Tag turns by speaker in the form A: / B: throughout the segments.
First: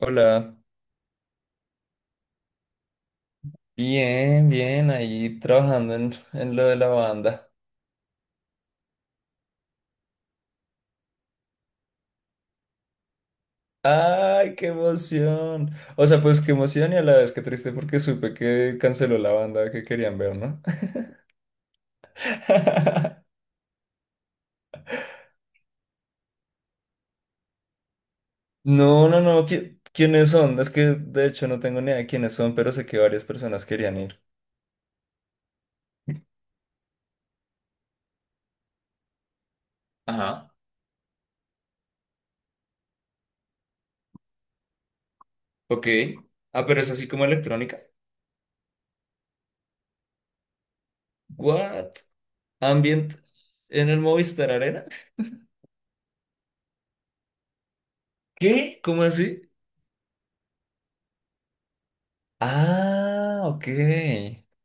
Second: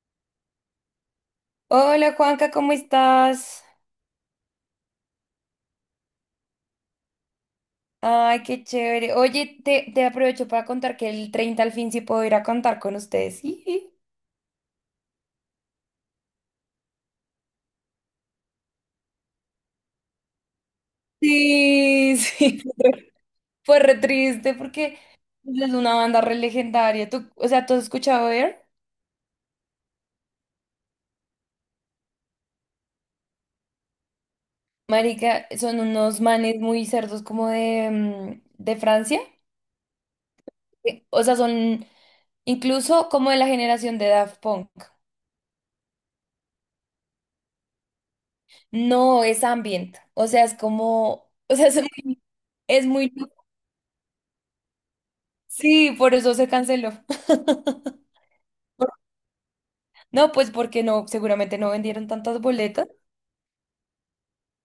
A: Hola,
B: Hola Juanca, ¿cómo estás?
A: bien, bien, ahí trabajando en lo de la banda.
B: Ay, qué chévere. Oye, te aprovecho para contar que el 30 al fin sí puedo ir a contar con ustedes. Jiji.
A: ¡Ay, qué emoción! O sea, pues qué emoción y a la vez qué triste porque supe que canceló la banda que querían ver, ¿no?
B: Sí, sí, fue re triste porque es una banda re legendaria. ¿Tú has escuchado Air?
A: No, no, no, ¿quiénes son? Es que de hecho no tengo ni idea de quiénes son, pero sé que varias personas querían ir.
B: Marica, son unos manes muy cerdos como de de Francia.
A: Ajá,
B: O sea, son incluso como de la generación de Daft Punk.
A: ok. Ah, pero es así como electrónica.
B: No, es ambient. O sea, es como, o sea,
A: ¿What?
B: es muy
A: ¿Ambient
B: loco.
A: en el Movistar Arena?
B: Sí, por eso se canceló.
A: ¿Qué? ¿Cómo así?
B: No, pues porque no, seguramente no vendieron tantas boletas.
A: Ah, ok,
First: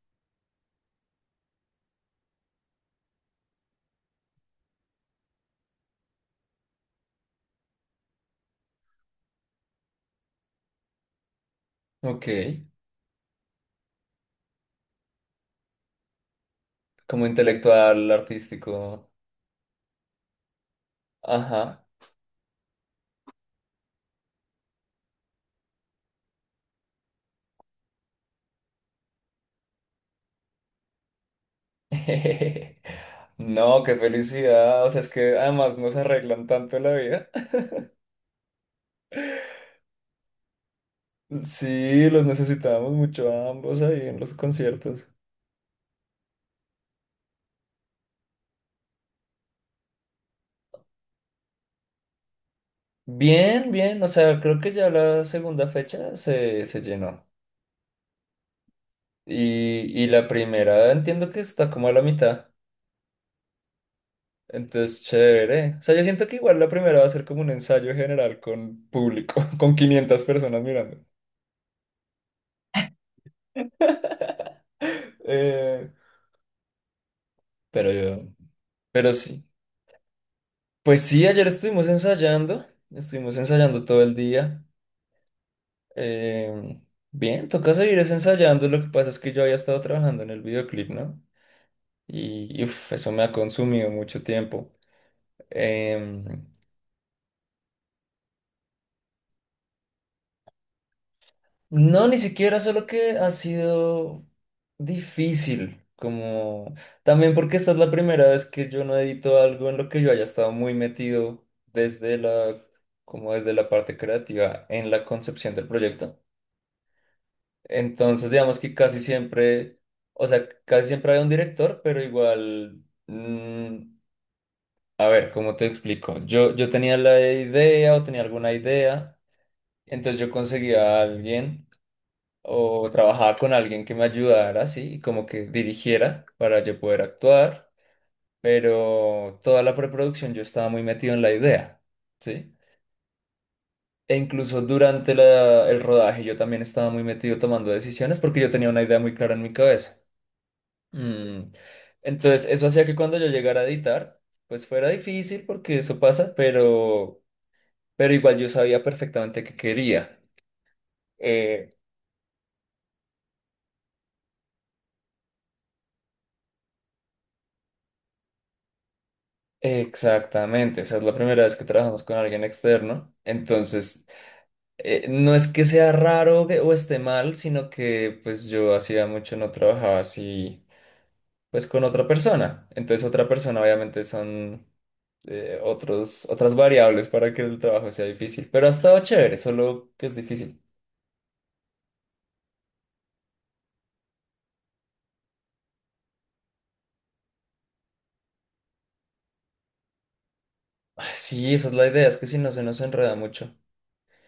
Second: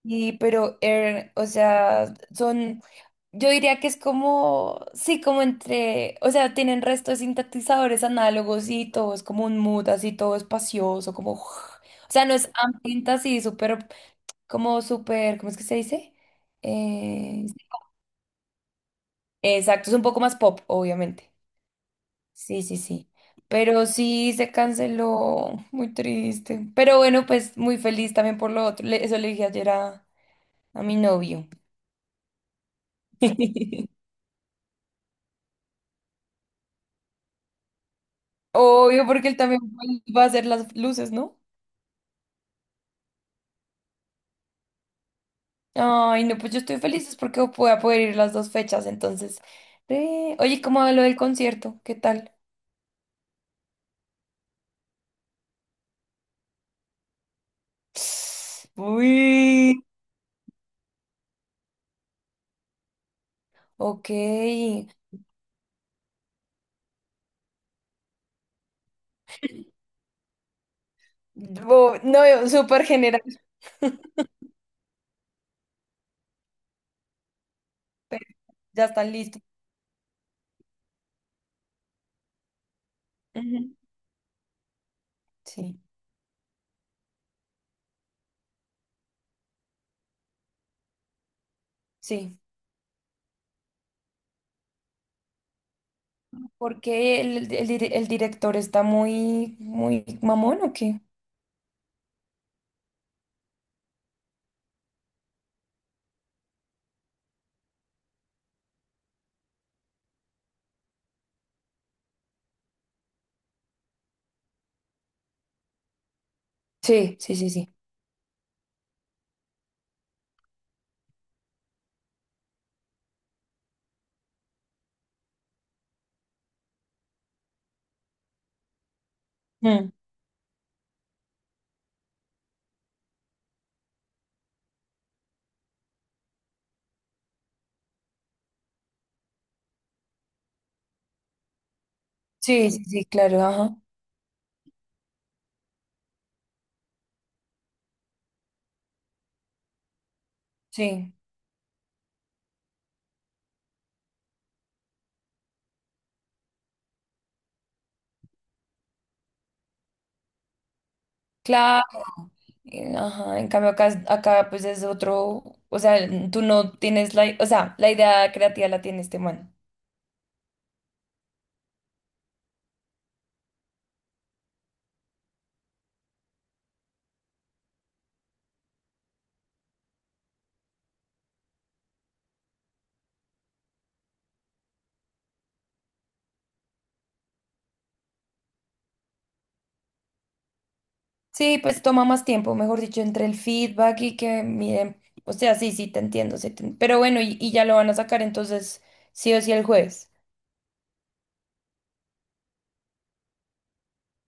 B: Y pero Air, o sea, son, yo diría que es como, sí, como entre, o sea, tienen restos sintetizadores análogos y todo es como un mood así todo espacioso, como, o sea,
A: ok.
B: no es ambiente así súper, como súper, ¿cómo es que se dice?
A: Como
B: Sí,
A: intelectual, artístico.
B: exacto, es un poco más pop, obviamente.
A: Ajá.
B: Sí, sí, sí. Pero sí se canceló. Muy triste. Pero bueno, pues muy feliz también por lo otro. Eso le dije ayer a mi novio.
A: No, qué felicidad. O sea, es que además nos arreglan tanto la vida.
B: Obvio, porque él también va a hacer las luces, ¿no?
A: Sí, los necesitábamos mucho a ambos ahí en los conciertos.
B: Ay, no, pues yo estoy feliz es porque voy a poder ir las 2 fechas, entonces. Oye, ¿cómo va lo del concierto? ¿Qué tal?
A: Bien, bien. O sea, creo que ya la segunda fecha se llenó.
B: Uy,
A: Y la primera entiendo que está como a la mitad.
B: ok.
A: Entonces, chévere. O sea, yo siento que igual la primera va a ser como un ensayo general con público, con 500 personas mirando.
B: No, súper general,
A: Eh, pero
B: pero ya están
A: pero
B: listos.
A: sí. Pues sí, ayer estuvimos
B: Ujú,
A: ensayando todo el día.
B: sí,
A: em, bien, toca seguir es ensayando, lo que pasa es que yo había estado trabajando en el videoclip, ¿no?
B: sí.
A: Y uf, eso me ha consumido mucho tiempo. Em,
B: Porque el director está muy mamón, ¿o qué?
A: no, ni siquiera, solo que ha sido difícil, como también porque esta es la primera vez que yo no edito algo en lo que yo haya estado muy metido desde como desde la parte creativa en la concepción del proyecto.
B: Sí, sí, sí, sí.
A: Entonces, digamos que casi siempre, o sea, casi siempre había un director, pero igual, a ver, ¿cómo te explico? Yo tenía la idea o tenía alguna idea,
B: Mm.
A: entonces yo conseguía a alguien o trabajaba con alguien que me ayudara, sí, y como que dirigiera para yo poder actuar, pero toda la preproducción yo estaba muy metido en la idea, ¿sí?
B: Sí, sí, sí, claro, ajá.
A: E incluso durante el rodaje yo también estaba muy metido tomando decisiones porque yo tenía una idea muy clara en mi cabeza.
B: Sí,
A: Mm, Entonces, eso hacía que cuando yo llegara a editar, pues fuera difícil porque eso pasa, pero igual yo sabía perfectamente qué quería. Eh,
B: claro. Ajá. En cambio acá, acá pues es otro, o sea, tú no tienes la, o sea, la idea creativa la tiene este man.
A: exactamente, o sea, es la primera vez que trabajamos con alguien externo, entonces no es que sea raro o esté mal, sino que pues yo hacía mucho no trabajaba así, pues con otra persona. Entonces otra persona obviamente son otros, otras variables para que el trabajo sea difícil, pero ha estado chévere, solo que es difícil.
B: Sí, pues toma más tiempo, mejor dicho, entre el feedback y que miren, o sea, sí, sí, te entiendo, sí, pero bueno, y ya lo van a sacar entonces sí o sí el jueves.
A: Ah, sí, esa es la idea, es que si no se nos enreda mucho.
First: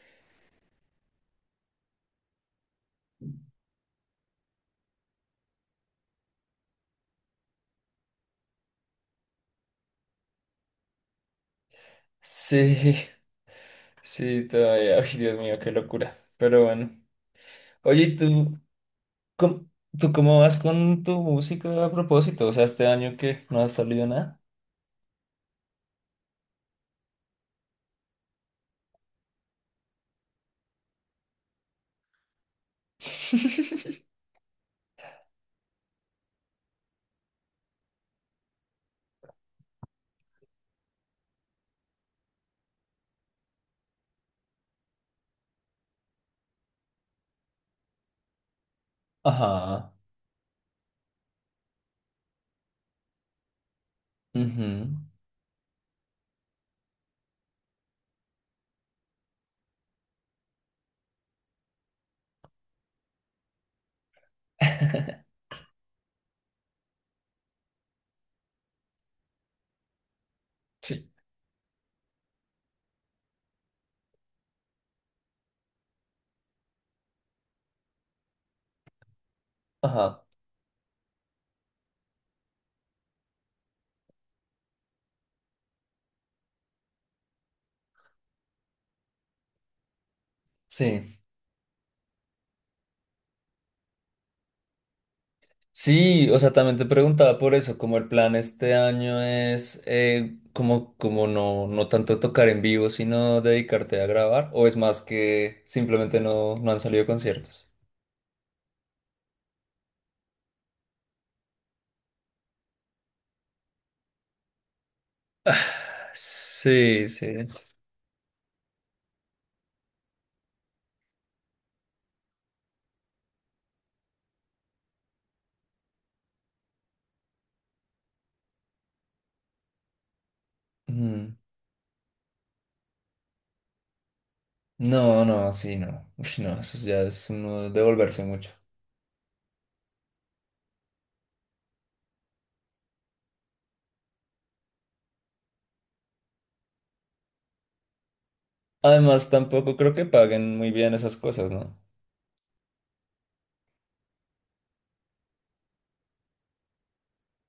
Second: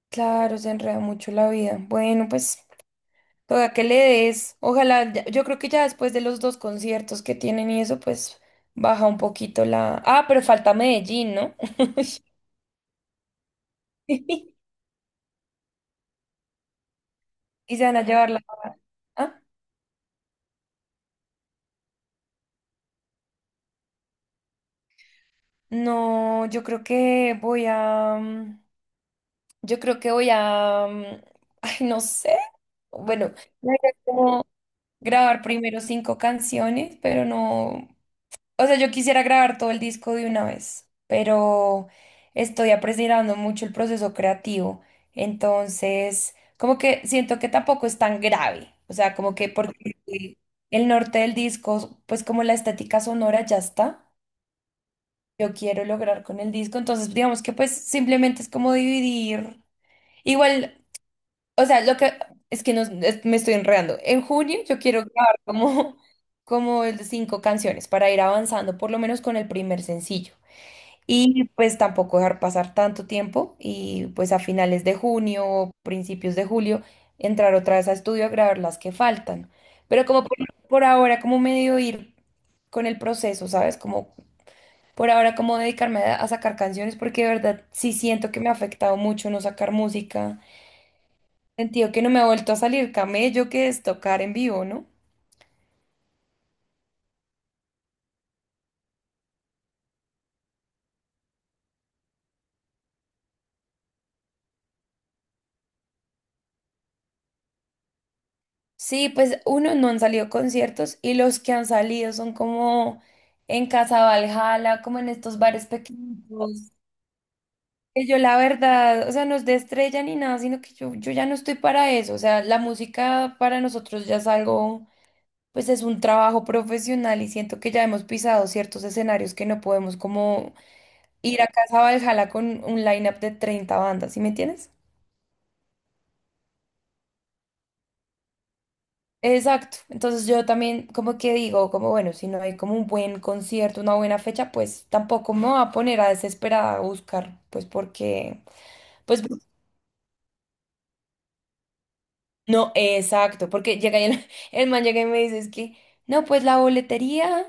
B: Claro, se enreda mucho la vida. Bueno, pues. Toda que le des. Ojalá, yo creo que ya después de los 2 conciertos que tienen y eso, pues baja un poquito la. Ah, pero falta Medellín, ¿no?
A: Sí, sí, todavía. Ay, Dios mío, qué locura. Pero bueno.
B: Y se van a
A: Oye, ¿y
B: llevar la. Ah,
A: cómo, tú cómo vas con tu música a propósito? O sea, este año que no ha salido nada.
B: no, yo creo que yo creo que ay, no sé. Bueno, la idea es como grabar primero 5 canciones, pero no. O sea, yo quisiera grabar todo el disco de una vez, pero estoy apreciando mucho el proceso creativo. Entonces, como que siento que tampoco es tan grave. O sea, como que porque
A: Ajá.
B: el norte del disco, pues como la estética sonora ya está
A: Ujú,
B: yo quiero lograr con el disco. Entonces, digamos que pues simplemente es como dividir. Igual, o sea, lo que es que no, me estoy enredando. En junio yo quiero grabar como, como el de 5 canciones para ir avanzando, por lo menos con el primer sencillo.
A: sí.
B: Y pues tampoco dejar pasar tanto tiempo y pues a finales de junio o principios de julio entrar otra vez a estudio a grabar las que faltan. Pero
A: Ajá.
B: como por ahora, como medio ir con el proceso, ¿sabes? Como por ahora, como dedicarme a sacar canciones porque de verdad sí siento que me ha afectado mucho no sacar música.
A: Sí.
B: Sentido que no me ha vuelto a salir camello que es tocar en vivo, ¿no?
A: Sí, o sea, también te preguntaba por eso, como el plan este año es como, como no, no tanto tocar en vivo, sino dedicarte a grabar, o es más que simplemente no, no han salido conciertos.
B: Sí, pues uno no han salido conciertos y los que han salido son como en Casa Valhalla, como en estos bares pequeños.
A: Sí, sí.
B: Que yo la verdad, o sea, no es de estrella ni nada, sino que yo ya no estoy para eso. O sea, la música para nosotros ya es algo, pues es un trabajo profesional y siento que ya hemos pisado ciertos escenarios que no podemos como
A: Mm,
B: ir a Casa Valhalla con un line-up de 30 bandas, ¿sí me entiendes?
A: no, no, sí, no. Uy, no, eso ya es uno devolverse mucho.
B: Exacto. Entonces yo también como que digo, como bueno, si no hay como un buen concierto, una buena fecha, pues tampoco me voy a poner a desesperada a buscar, pues porque, pues
A: Además, tampoco creo que paguen muy bien esas cosas, ¿no?
B: no, exacto, porque llega y el, el man llega y me dice, es que, no, pues la boletería,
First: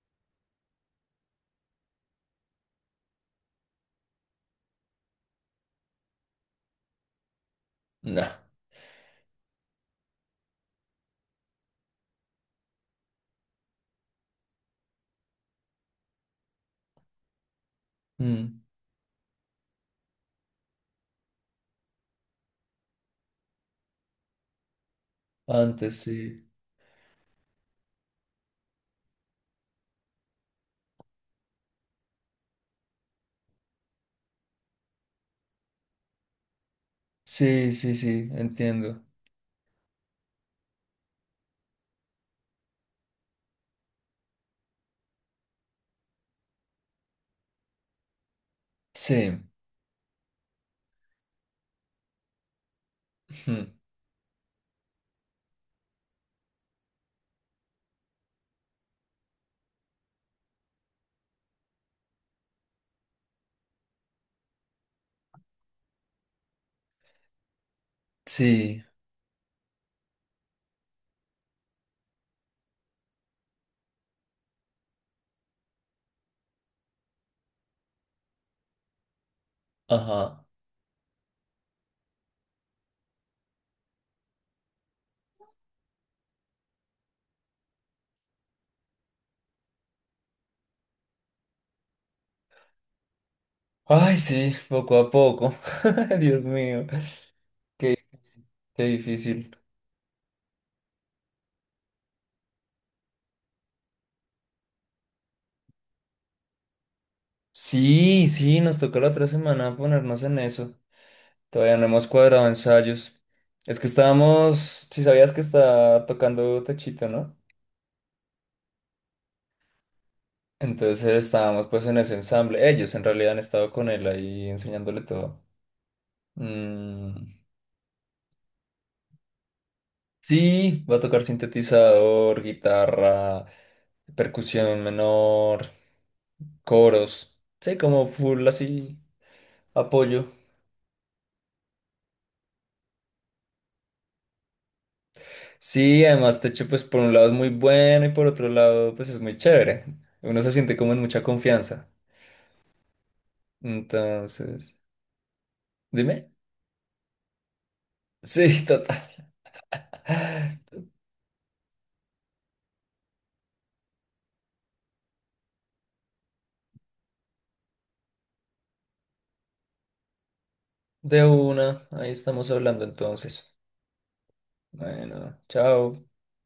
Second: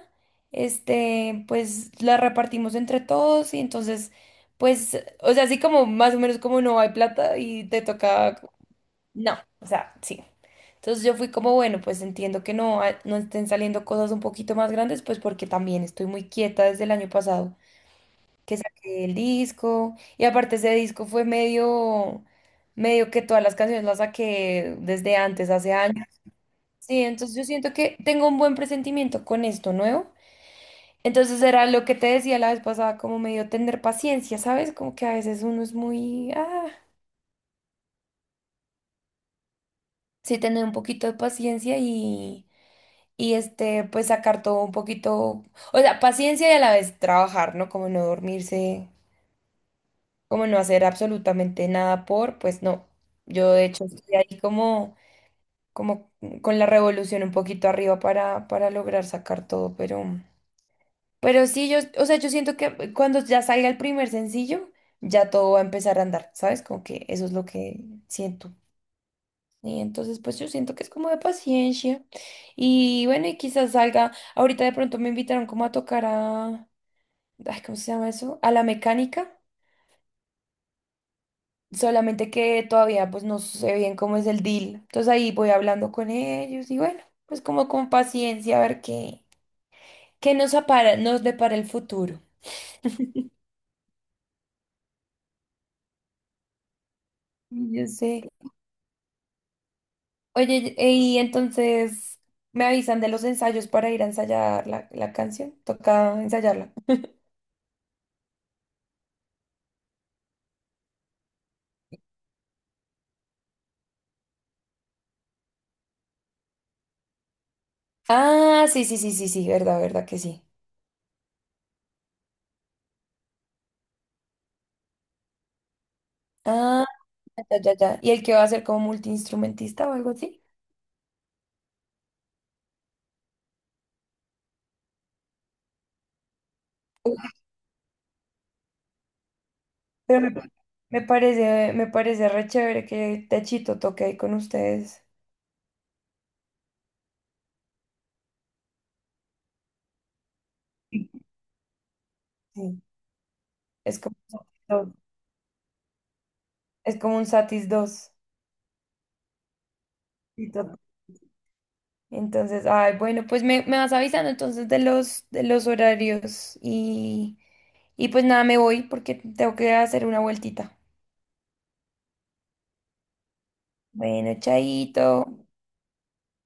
B: este, pues la repartimos entre todos y entonces, pues, o sea, así como más o menos como no hay plata y te
A: No.
B: toca no, o sea, sí. Entonces yo fui como, bueno, pues entiendo que no, ah, no estén saliendo cosas un poquito más grandes, pues porque también estoy muy quieta desde el año pasado, que
A: Mm,
B: saqué el disco, y aparte ese disco fue medio, medio que todas las canciones las saqué desde antes, hace
A: antes
B: años.
A: sí.
B: Sí, entonces yo siento que tengo un buen presentimiento con esto nuevo. Entonces era lo que te decía la vez pasada, como medio tener paciencia, ¿sabes? Como que a veces uno es muy, ah,
A: Sí, sí, sí, entiendo.
B: sí, tener un poquito de paciencia y este, pues sacar todo un poquito, o sea, paciencia y a la vez trabajar, ¿no? Como no dormirse,
A: Sí.
B: como no hacer absolutamente nada por, pues no. Yo
A: Ujú,
B: de hecho estoy ahí como, como con la revolución un poquito arriba para lograr sacar todo, pero sí, yo, o sea, yo siento que cuando ya salga el primer sencillo, ya todo va a empezar a andar, ¿sabes? Como que eso es lo que siento.
A: sí.
B: Y entonces, pues yo siento que es como de paciencia. Y bueno, y quizás salga. Ahorita de pronto me invitaron como a tocar a. Ay, ¿cómo se llama eso? A la mecánica.
A: Ajá.
B: Solamente que todavía pues no sé bien cómo es el deal. Entonces ahí voy hablando con ellos y bueno, pues como con paciencia a ver qué, nos depara el futuro.
A: Ay, sí, poco a poco. Dios mío,
B: Y yo
A: qué,
B: sé.
A: qué difícil.
B: Oye, y entonces me avisan de los ensayos para ir a ensayar la canción. Toca ensayarla.
A: Sí, sí, nos toca la otra semana ponernos en eso. Todavía no hemos cuadrado ensayos. Es que estábamos, si sabías que está tocando Techito, ¿no?
B: Ah, sí, sí, sí, sí, sí, verdad, verdad que sí.
A: Entonces estábamos pues en ese ensamble. Ellos en realidad han estado con él ahí enseñándole todo.
B: Ah,
A: Mm,
B: ya, ya, ya. ¿Y el que va a ser como multiinstrumentista o algo así?
A: sí, va a tocar sintetizador, guitarra, percusión menor,
B: Uy,
A: coros. Sí, como full así.
B: pero
A: Apoyo.
B: me parece re chévere que Techito toque ahí con ustedes.
A: Sí, además Techo pues por un lado es muy bueno y por otro lado pues es muy chévere. Uno se siente como en mucha confianza.
B: Sí. Es como un Satis
A: Entonces,
B: dos,
A: dime.
B: es como un Satis 2.
A: Sí, total.
B: Sí, total. Entonces, ay, bueno, pues me vas avisando entonces de los horarios y pues nada, me voy porque tengo que hacer una vueltita.
A: De una, ahí estamos hablando entonces.
B: Bueno,
A: Bueno,
B: chaito.
A: chao.